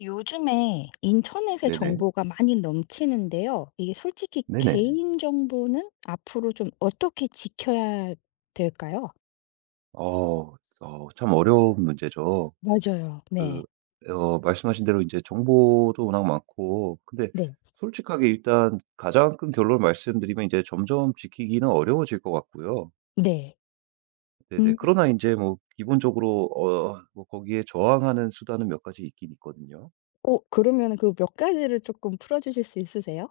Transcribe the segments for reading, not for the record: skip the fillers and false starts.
요즘에 인터넷의 네네. 정보가 많이 넘치는데요. 이게 솔직히 네네. 개인 정보는 앞으로 좀 어떻게 지켜야 될까요? 어 참 어려운 문제죠. 맞아요. 그 네. 말씀하신 대로 이제 정보도 워낙 많고 근데 네. 솔직하게 일단 가장 큰 결론을 말씀드리면 이제 점점 지키기는 어려워질 것 같고요. 네. 네네. 음. 그러나 이제 뭐 기본적으로 뭐 거기에 저항하는 수단은 몇 가지 있긴 있거든요. 그러면 그 몇 가지를 조금 풀어 주실 수 있으세요?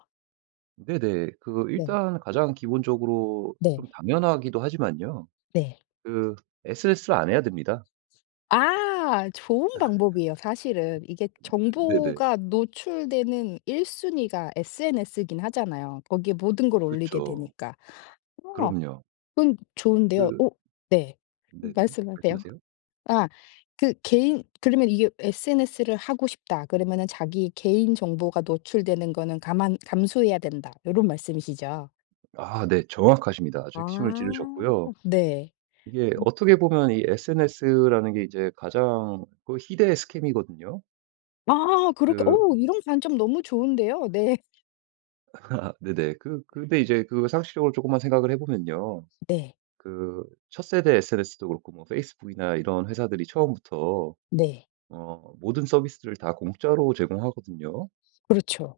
네네. 네. 일단 가장 기본적으로 네. 좀 당연하기도 하지만요. 네. 그 SNS를 안 해야 됩니다. 아 좋은 방법이에요 사실은. 이게 네네. 정보가 노출되는 1순위 순위가 SNS이긴 하잖아요. 거기에 모든 걸 올리게 그쵸. 되니까. 어. 그럼요. 그건 좋은데요. 그 오, 네. 네네. 말씀하세요. 말씀하세요. 아 그 개인 그러면 이게 SNS를 하고 싶다 그러면은 자기 개인 정보가 노출되는 거는 감안 감수해야 된다 이런 말씀이시죠? 아 네. 정확하십니다. 아주 핵심을 아. 찌르셨고요. 네. 이게 어떻게 보면 이 SNS라는 게 이제 가장 그 희대의 스캠이거든요. 아 그렇게 그 오 이런 관점 너무 좋은데요. 네. 네네. 근데 이제 상식적으로 조금만 생각을 해 보면요. 네. 그 첫 세대 SNS도 그렇고 뭐 페이스북이나 이런 회사들이 처음부터 네. 모든 서비스를 다 공짜로 제공하거든요. 그렇죠.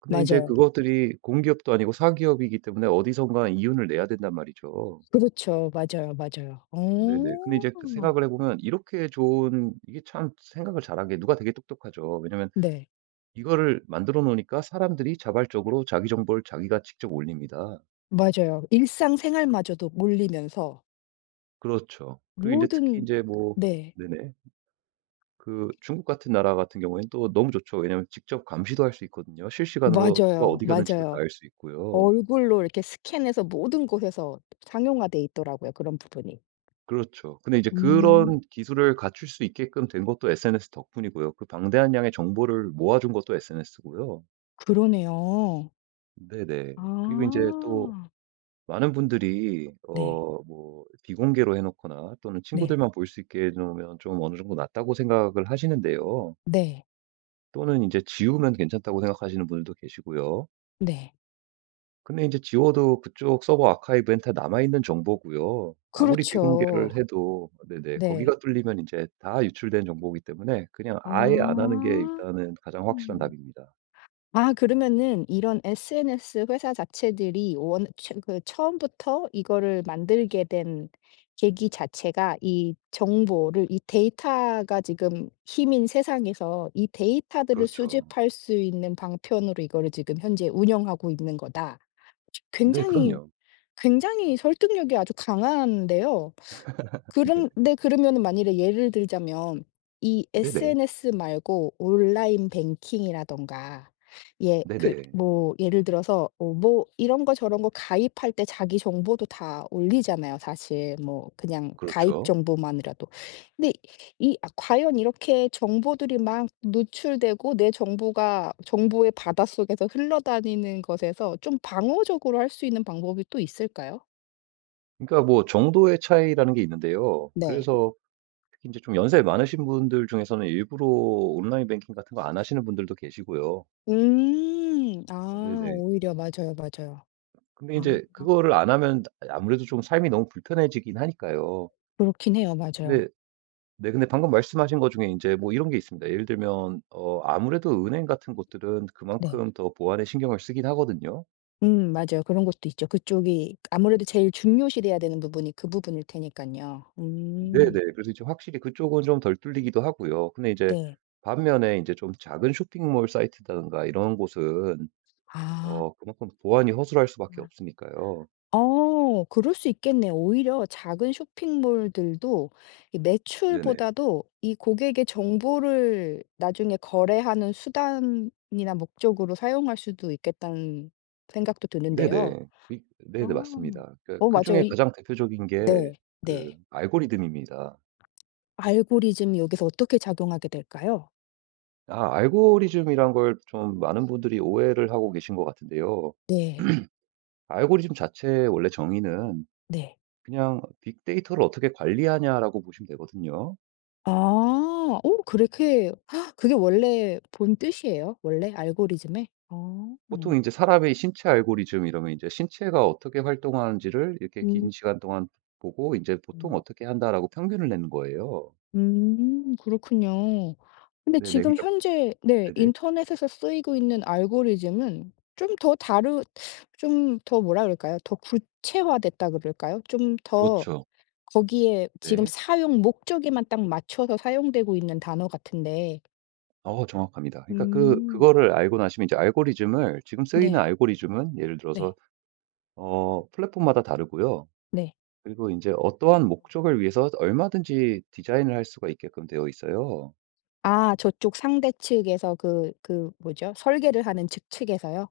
근데 이제 맞아요. 그것들이 공기업도 아니고 사기업이기 때문에 어디선가 이윤을 내야 된단 말이죠. 그렇죠. 맞아요, 맞아요. 네네. 근데 이제 어. 생각을 해 보면 이렇게 좋은 이게 참 생각을 잘한 게 누가 되게 똑똑하죠. 왜냐면 네. 이거를 만들어 놓으니까 사람들이 자발적으로 자기 정보를 자기가 직접 올립니다. 맞아요. 일상생활마저도 몰리면서 그렇죠. 그리고 이제 특히 이 모든 제 뭐 네. 네네. 중국 같은 나라 같은 경우에는 또 너무 좋죠. 왜냐면 직접 감시도 할 수 있거든요. 실시간으로 누가 맞아요. 어디 갔는지도 다 맞아요. 알 수 있고요. 얼굴로 이렇게 스캔해서 모든 곳에서 상용화돼 있더라고요, 그런 부분이. 그렇죠. 근데 이제 음. 그런 기술을 갖출 수 있게끔 된 것도 SNS 덕분이고요. 그 방대한 양의 정보를 모아준 것도 SNS고요. 그러네요. 네네. 그리고 이제또 아. 많은 분들이 네. 뭐 비공개로 해 놓거나 또는 네. 친구들만 볼 수 있게 해 놓으면 좀 어느 정도 낫다고 생각을 하시는데요. 네. 또는 이제 지우면 괜찮다고 생각하시는 분들도 계시고요. 네. 근데 이제 지워도 그쪽 서버 아카이브엔 다 남아 있는 정보고요. 아무리 비공개를 그렇죠. 해도, 네네, 네. 거기가 뚫리면 이제 다 유출된 정보이기 때문에 그냥 아. 아예 안 하는 게 일단은 가장 확실한 답입니다. 아 그러면은 이런 SNS 회사 자체들이 원 처 그 처음부터 이거를 만들게 된 계기 자체가 이 정보를 이 데이터가 지금 힘인 세상에서 이 데이터들을 그렇죠. 수집할 수 있는 방편으로 이거를 지금 현재 운영하고 있는 거다. 네 굉장히, 그럼요. 굉장히 설득력이 아주 강한데요. 그런데 그러면은 만일에 예를 들자면 이 네네. 네네. SNS 말고 온라인 뱅킹이라든가 예 네네. 예를 들어서 이런 거 저런 거 가입할 때 자기 정보도 다 올리잖아요 사실 뭐 그냥 가입 그렇죠. 정보만이라도. 근데 이 아 과연 이렇게 정보들이 막 노출되고 내 정보가 정보의 바닷속에서 흘러다니는 것에서 좀 방어적으로 할 수 있는 방법이 또 있을까요? 그러니까 뭐 정도의 차이라는 게 있는데요. 네. 그래서 특히 제좀 연세 많으신 분들 중에서는 일부러 온라인 뱅킹 같은 거 안 하시는 분들도 계시고요. 음. 아 네네. 오히려 맞아요, 맞아요. 근데 아 인제 그거를 안 하면 아무래도 좀 삶이 너무 불편해지긴 하니까요. 그렇긴 해요. 맞아요. 근데 네 근데 방금 말씀하신 것 중에 인제 뭐 이런 게 있습니다. 예를 들면 아무래도 은행 같은 곳들은 네. 그만큼 더 보안에 신경을 쓰긴 하거든요. 맞아요. 그런 것도 있죠. 그쪽이 아무래도 제일 중요시돼야 되는 부분이 그 부분일 테니깐요. 네네. 그래서 이제 확실히 그쪽은 좀 덜 뚫리기도 하고요. 근데 이제 네. 반면에 인제 좀 작은 쇼핑몰 사이트라든가 이런 곳은 아. 그만큼 보안이 허술할 수밖에 없으니까요. 어 그럴 수 있겠네요. 오히려 작은 쇼핑몰들도 이 네네. 매출보다도 이 고객의 정보를 나중에 거래하는 수단이나 목적으로 사용할 수도 있겠다는 생각도 드는데요. 네네. 이 아. 네네 맞습니다. 그러니까 어 그중 맞아요. 에 이 가장 대표적인 게 네. 그 네. 알고리즘입니다. 알고리즘이 여기서 어떻게 작용하게 될까요? 아 알고리즘이란 걸 좀 많은 분들이 오해를 하고 계신 것 같은데요. 네. 알고리즘 자체의 원래 정의는 네. 그냥 '빅데이터를 어떻게 관리하냐.'라고 보시면 되거든요. 아. 어 그렇게 그게 원래 본 뜻이에요? 원래 알고리즘의? 아. 보통 음. 이제 사람의 신체 알고리즘 이러면 이제 신체가 어떻게 활동하는지를 이렇게 긴 음. 시간 동안 보고 이제 '보통 음, 어떻게 한다.'라고 평균을 내는 거예요. 그렇군요. 근데 네네. 지금 그러니까 현재 네 네네. 인터넷에서 쓰이고 있는 알고리즘은 좀 더 다르 좀 더 뭐라 그럴까요? 더 구체화됐다 그럴까요? 좀 더 그렇죠. 거기에 지금 네. 사용 목적에만 딱 맞춰서 사용되고 있는 단어 같은데. 정확합니다. 그러니까 그 음. 그거를 알고 나시면 이제 알고리즘을 지금 쓰이는 네. 알고리즘은 예를 들어서 네. 플랫폼마다 다르고요. 네. 그리고 이제 어떠한 목적을 위해서 얼마든지 디자인을 할 수가 있게끔 되어 있어요. 아 저쪽 상대 측에서 그 뭐죠? 설계를 하는 측 측에서요?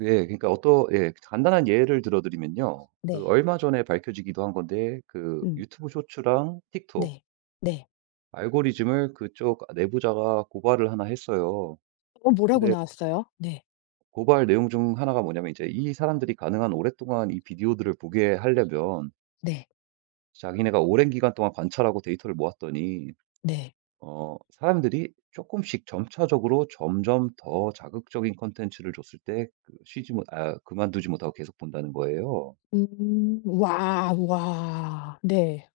예. 그러니까 어떠 예 간단한 예를 들어 드리면요. 네. 얼마 전에 밝혀지기도 한 건데 음. 유튜브 쇼츠랑 틱톡 네. 네. 알고리즘을 그쪽 내부자가 고발을 하나 했어요. 어 뭐라고 근데 나왔어요? 네. 고발 내용 중 하나가 뭐냐면 이제 이 사람들이 가능한 오랫동안 이 비디오들을 보게 하려면 네. 자기네가 오랜 기간 동안 관찰하고 데이터를 모았더니 네. 사람들이 조금씩 점차적으로 점점 더 자극적인 컨텐츠를 줬을 때그 쉬지 못 아 그만두지 못하고 계속 본다는 거예요. 음. 와. 와. 네.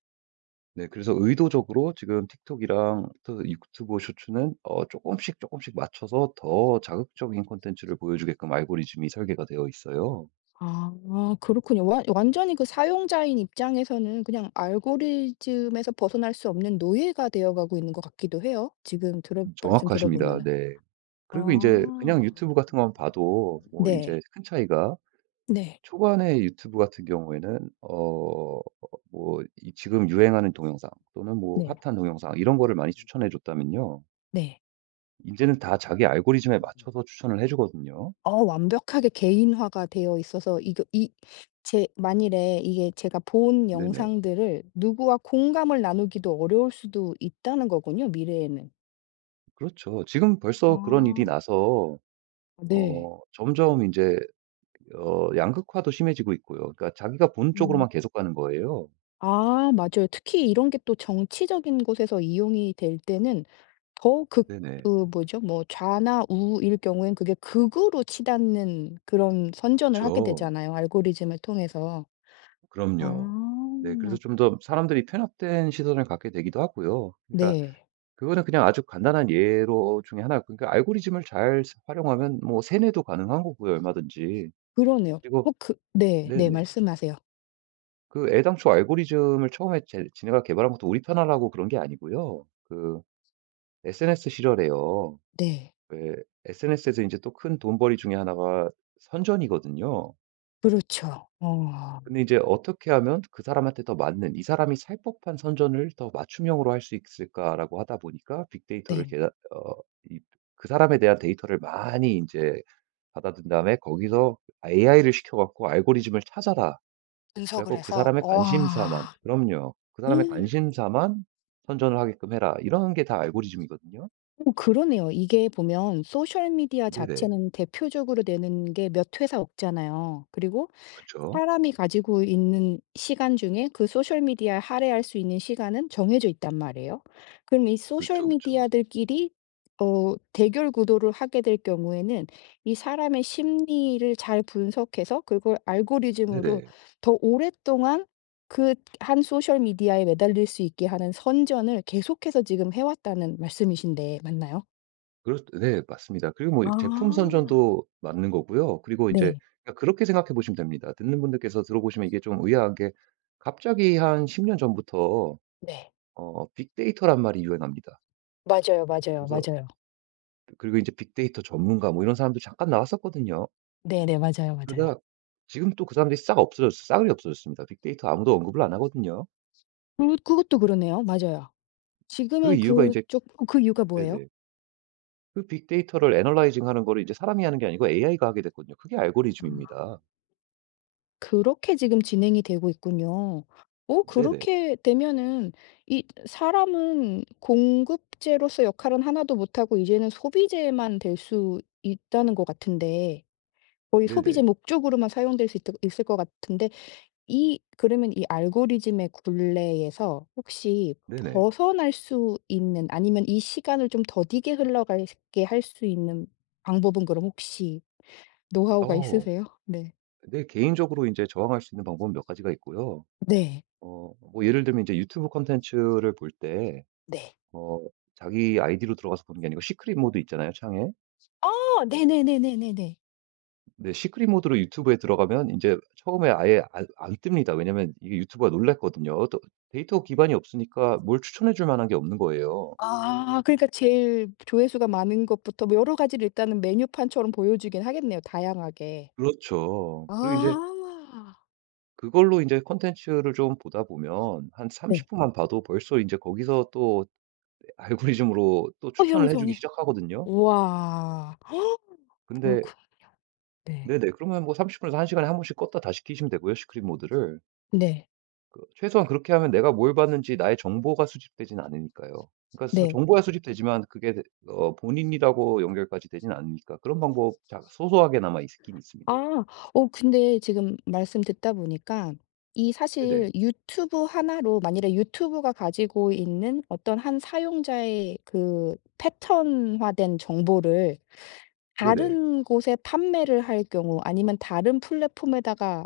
네 그래서 의도적으로 지금 틱톡이랑 또 유튜브 쇼츠는 조금씩 조금씩 맞춰서 더 자극적인 콘텐츠를 보여주게끔 알고리즘이 설계가 되어 있어요. 아 그렇군요. 완 완전히 그 사용자인 입장에서는 그냥 알고리즘에서 벗어날 수 없는 노예가 되어 가고 있는 것 같기도 해요. 지금 들어 말씀 정확하십니다. 들어보면은. 네. 그리고 이제 그냥 아. 유튜브 같은 거만 봐도 뭐 인제 네. 큰 차이가 네. 초반에 유튜브 같은 경우에는 뭐 이 지금 유행하는 동영상 또는 뭐 네. 핫한 동영상 이런 거를 많이 추천해 줬다면요. 네. 인제는 다 자기 알고리즘에 맞춰서 추천을 해 주거든요. 어 완벽하게 개인화가 되어 있어서 이거 이 제 만일에 이게 제가 본 네네. 영상들을 누구와 공감을 나누기도 어려울 수도 있다는 거군요, 미래에는. 그렇죠. 지금 아. 벌써 그런 일이 나서 네. 점점 인제 양극화도 심해지고 있고요. 그러니까 자기가 본 음. 쪽으로만 계속 가는 거예요. 아 맞아요. 특히 이런 게 또 정치적인 곳에서 이용이 될 때는 더 극 네네. 그 뭐죠? 뭐 좌나 우일 경우엔 그게 극으로 치닫는 그런 선전을 하게 그쵸. 되잖아요, 알고리즘을 통해서. 그럼요. 네 그래서 아. 좀 더 사람들이 편협된 시선을 갖게 되기도 하고요. 그러니까 네. 그거는 그냥 아주 간단한 예로 중에 하나 그러니까 알고리즘을 잘 활용하면 뭐 세뇌도 가능한 거고요 얼마든지. 그러네요. 어 그리고 그 네. 네. 네네. 말씀하세요. 애당초 알고리즘을 처음에 제 지네가 개발한 것도 우리 편하라고 그런 게 아니고요. SNS 시절에요. 네. SNS에서 이제 또 큰 돈벌이 중에 하나가 선전이거든요. 그렇죠. 어 근데 이제 어떻게 하면 그 사람한테 더 맞는 '이 사람이 살 법한 선전을 더 맞춤형으로 할 수 있을까?'라고 하다 보니까 빅데이터를 네. 계어이 그 사람에 대한 데이터를 많이 이제 받아든 다음에 거기서 AI를 시켜 갖고 "알고리즘을 찾아라." 그래 분석을 갖고 그 해서 사람의 관심사만 와. 그럼요. "그 사람의 음, 관심사만 선전을 하게끔 해라." 이런 게 다 알고리즘이거든요. 어 그러네요. 이게 보면 소셜 미디어 네네. 자체는 대표적으로 되는 게 몇 회사 없잖아요. 그리고 그쵸. 사람이 가지고 있는 시간 중에 그 소셜 미디어에 할애할 수 있는 시간은 정해져 있단 말이에요. 그럼 이 소셜 그쵸, 그쵸. 미디어들끼리 어 대결 구도를 하게 될 경우에는 이 사람의 심리를 잘 분석해서 그걸 알고리즘으로 네네. 더 오랫동안 그 한 소셜 미디어에 매달릴 수 있게 하는 선전을 계속해서 지금 해 왔다는 말씀이신데 맞나요? 그렇 네 맞습니다. 그리고 뭐 제품 아. 선전도 맞는 거고요. 그리고 이제 네. 그러니까 그렇게 생각해 보시면 됩니다. 듣는 분들께서 들어보시면 이게 좀 의아한 게 갑자기 한 10년 전부터 네. 빅데이터란 말이 유행합니다. 맞아요, 맞아요, 그래서 맞아요. 그리고 이제 빅데이터 전문가 뭐 이런 사람도 잠깐 나왔었거든요. 네네. 맞아요, 맞아요. 그러다가 지금 또 그 사람들이 싹 없어졌어 싸그리 없어졌습니다. 빅데이터 아무도 언급을 안 하거든요. 그 그것도 그러네요. 맞아요. 그 지금은 이유가 이제 그쪽 어, 그 이유가 뭐예요? 네네. 빅데이터를 애널라이징 하는 거를 이제 사람이 하는 게 아니고 AI가 하게 됐거든요. 그게 아 알고리즘입니다. 그렇게 지금 진행이 되고 있군요. 어 네네. 그렇게 되면은 이 사람은 공급제로서 역할은 하나도 못하고 이제는 소비재만 될 수 있다는 것 같은데 거의 네네. 소비재 목적으로만 사용될 수 있다 있을 것 같은데 이 그러면 이 알고리즘의 굴레에서 혹시 네네. 벗어날 수 있는 아니면 이 시간을 좀 더디게 흘러가게 할 수 있는 방법은 그럼 혹시 노하우가 어. 있으세요? 네. 근 개인적으로 이제 저항할 수 있는 방법은 몇 가지가 있고요. 네. 뭐 예를 들면 이제 유튜브 콘텐츠를 볼 때 네. 어 자기 아이디로 들어가서 보는 게 아니고 시크릿 모드 있잖아요, 창에. 아 네네네네네네. 근데 시크릿 모드로 유튜브에 들어가면 이제 처음에 아예 안 뜹니다. 왜냐면 이게 유튜브가 놀랐거든요. 또 데이터 기반이 없으니까 뭘 추천해 줄 만한 게 없는 거예요. 아 그러니까 제일 조회수가 많은 것부터 뭐 여러 가지를 일단은 메뉴판처럼 보여주긴 하겠네요, 다양하게. 그렇죠. 그리고 이제 아. 그걸로 이제 콘텐츠를 좀 보다 보면 한 30분 네. 분만 봐도 벌써 이제 거기서 또 알고리즘으로 또 어 추천을 해 주기 형성이. 시작하거든요. 우와. 근데 그렇군요. 네. 네네. 그러면 뭐 30분 분에서 1시간 시간에 한 번씩 껐다 다시 켜시면 되고요, 시크릿 모드를. 네. 최소한 그렇게 하면 내가 뭘 봤는지 나의 정보가 수집되진 않으니까요. 그러니까 서 네. 정보야 수집되지만 그게 본인이라고 연결까지 되진 않으니까 그런 방법 소소하게나마 있긴 있습니다. 아. 어 근데 지금 말씀 듣다 보니까 이 네네. 사실 유튜브 하나로 만일에 유튜브가 가지고 있는 어떤 한 사용자의 그 패턴화된 정보를 네네. 다른 곳에 판매를 할 경우 아니면 다른 플랫폼에다가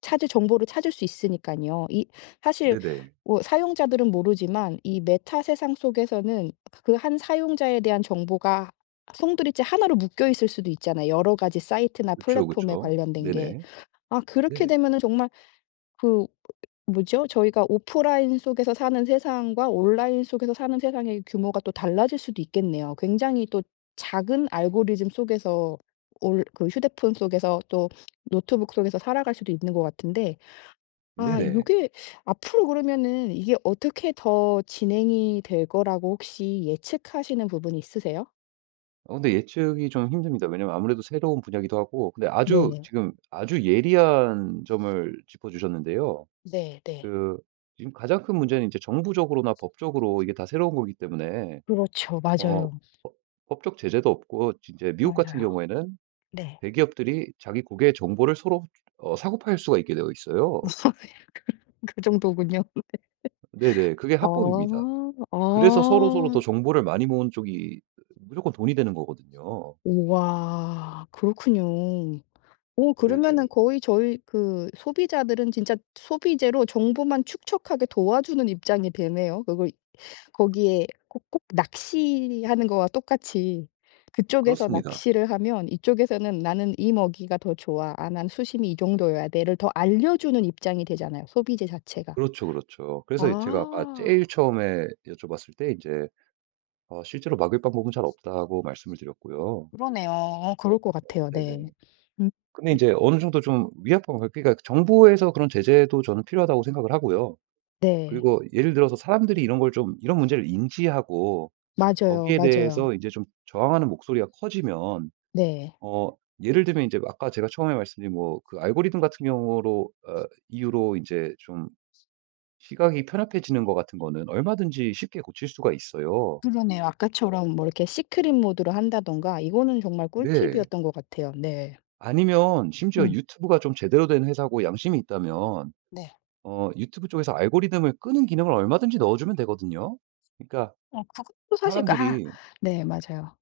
찾을 정보를 찾을 수 있으니깐요. 이 사실 네네. 뭐 사용자들은 모르지만 이 메타 세상 속에서는 그 한 사용자에 대한 정보가 송두리째 하나로 묶여 있을 수도 있잖아요, 여러 가지 사이트나 그쵸, 플랫폼에 그쵸. 관련된 게. 네네. 아 그렇게 네. 되면은 정말 그 뭐죠? 저희가 오프라인 속에서 사는 세상과 온라인 속에서 사는 세상의 규모가 또 달라질 수도 있겠네요. 굉장히 또 작은 알고리즘 속에서 올 그 휴대폰 속에서 또 노트북 속에서 살아갈 수도 있는 것 같은데 아 이 네네. 게 앞으로 그러면은 이게 어떻게 더 진행이 될 거라고 혹시 예측하시는 부분이 있으세요? 근데 예측이 좀 힘듭니다. 왜냐면 아무래도 새로운 분야기도 하고 근데 아주 네. 지금 아주 예리한 점을 짚어 주셨는데요. 네 네. 그 지금 가장 큰 문제는 이제 정부적으로나 법적으로 이게 다 새로운 거기 때문에 그렇죠. 어 맞아요. 법 법적 제재도 없고 이제 미국 같은 맞아요. 경우에는 네. 대기업들이 자기 고객의 정보를 서로 사고 팔 수가 있게 되어 있어요. 그 정도군요. 네네. 그게 합법입니다. 아. 그래서 서로서로 더 아. 정보를 많이 모은 쪽이 무조건 돈이 되는 거거든요. 우와. 그렇군요. 오 그러면은 네네. 거의 저희 그 소비자들은 진짜 소비재로 정보만 축적하게 도와주는 입장이 되네요. 그걸 거기에 꼭 꼭 낚시하는 거와 똑같이 그쪽에서 그렇습니다. 낚시를 하면 이쪽에서는 "나는 이 먹이가 더 좋아. 아 난 수심이 이 정도여야 돼."를 더 알려주는 입장이 되잖아요, 소비재 자체가. 그렇죠, 그렇죠. 그래서 제가 아까 아 제일 처음에 여쭤봤을 때 이제 "실제로 막을 방법은 잘 없다."고 말씀을 드렸고요. 그러네요. 어 그럴 것 같아요. 네. 네네. 음 근데 인제 어느 정도 좀 위압감 그러니까 정부에서 그런 제재도 저는 필요하다고 생각을 하고요. 네. 그리고 예를 들어서 사람들이 이런 걸 좀 이런 문제를 인지하고 맞아요, 거기에 대해서 맞아요. 인제 좀 저항하는 목소리가 커지면 네. 어 예를 들면 인제 아까 제가 처음에 말씀드린 뭐 그 알고리즘 같은 경우로 이유로 인제 좀 시각이 편협해지는 것 같은 거는 얼마든지 쉽게 고칠 수가 있어요. 그러네요. 아까처럼 뭐 이렇게 시크릿 모드로 한다든가 이거는 정말 네. 꿀팁이었던 것 같아요. 네. 아니면 심지어 네. 유튜브가 좀 제대로 된 회사고 양심이 있다면 네. 유튜브 쪽에서 알고리즘을 끄는 기능을 얼마든지 넣어주면 되거든요. 그러니까 어 그것도 사실 그, 아 사람들이 네 맞아요.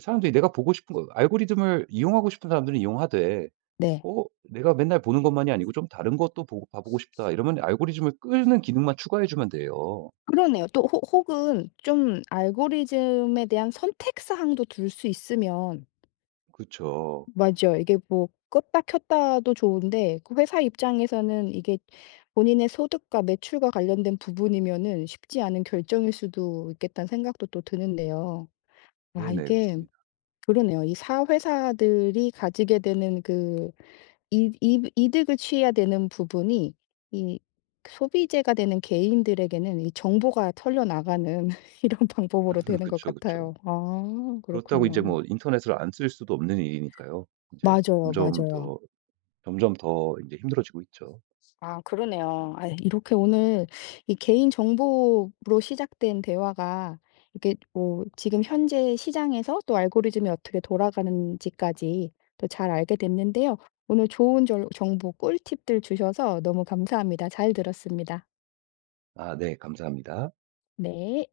사람들이 내가 보고 싶은 거 알고리즘을 이용하고 싶은 사람들은 이용하되 네. 내가 맨날 보는 것만이 아니고 좀 다른 것도 보고 싶다 이러면 알고리즘을 끄는 기능만 추가해 주면 돼요. 그러네요. 또 혹 혹은 좀 알고리즘에 대한 선택 사항도 둘 수 있으면 그쵸. 맞아요. 이게 뭐 껐다 켰다도 좋은데 그 회사 입장에서는 이게 본인의 소득과 매출과 관련된 부분이면은 쉽지 않은 결정일 수도 있겠다는 생각도 또 드는데요. 아 네네. 이게 그렇습니다. 그러네요. 이 사회사들이 가지게 되는 그 이 이 이득을 취해야 되는 부분이 이 소비재가 되는 개인들에게는 이 정보가 털려나가는 이런 방법으로 되는 것 그쵸, 그쵸. 같아요. 아 그렇다고 이제 그렇군요. 뭐 인터넷을 안 쓸 수도 없는 일이니까요. 이제 맞아요, 점점 맞아요. 더 점점 더 이제 힘들어지고 있죠. 아 그러네요. 아 이렇게 오늘 이 개인 정보로 시작된 대화가 이렇게 뭐 지금 현재 시장에서 또 알고리즘이 어떻게 돌아가는지까지 또 잘 알게 됐는데요. 오늘 좋은 절 정보 꿀팁들 주셔서 너무 감사합니다. 잘 들었습니다. 아 네. 감사합니다. 네.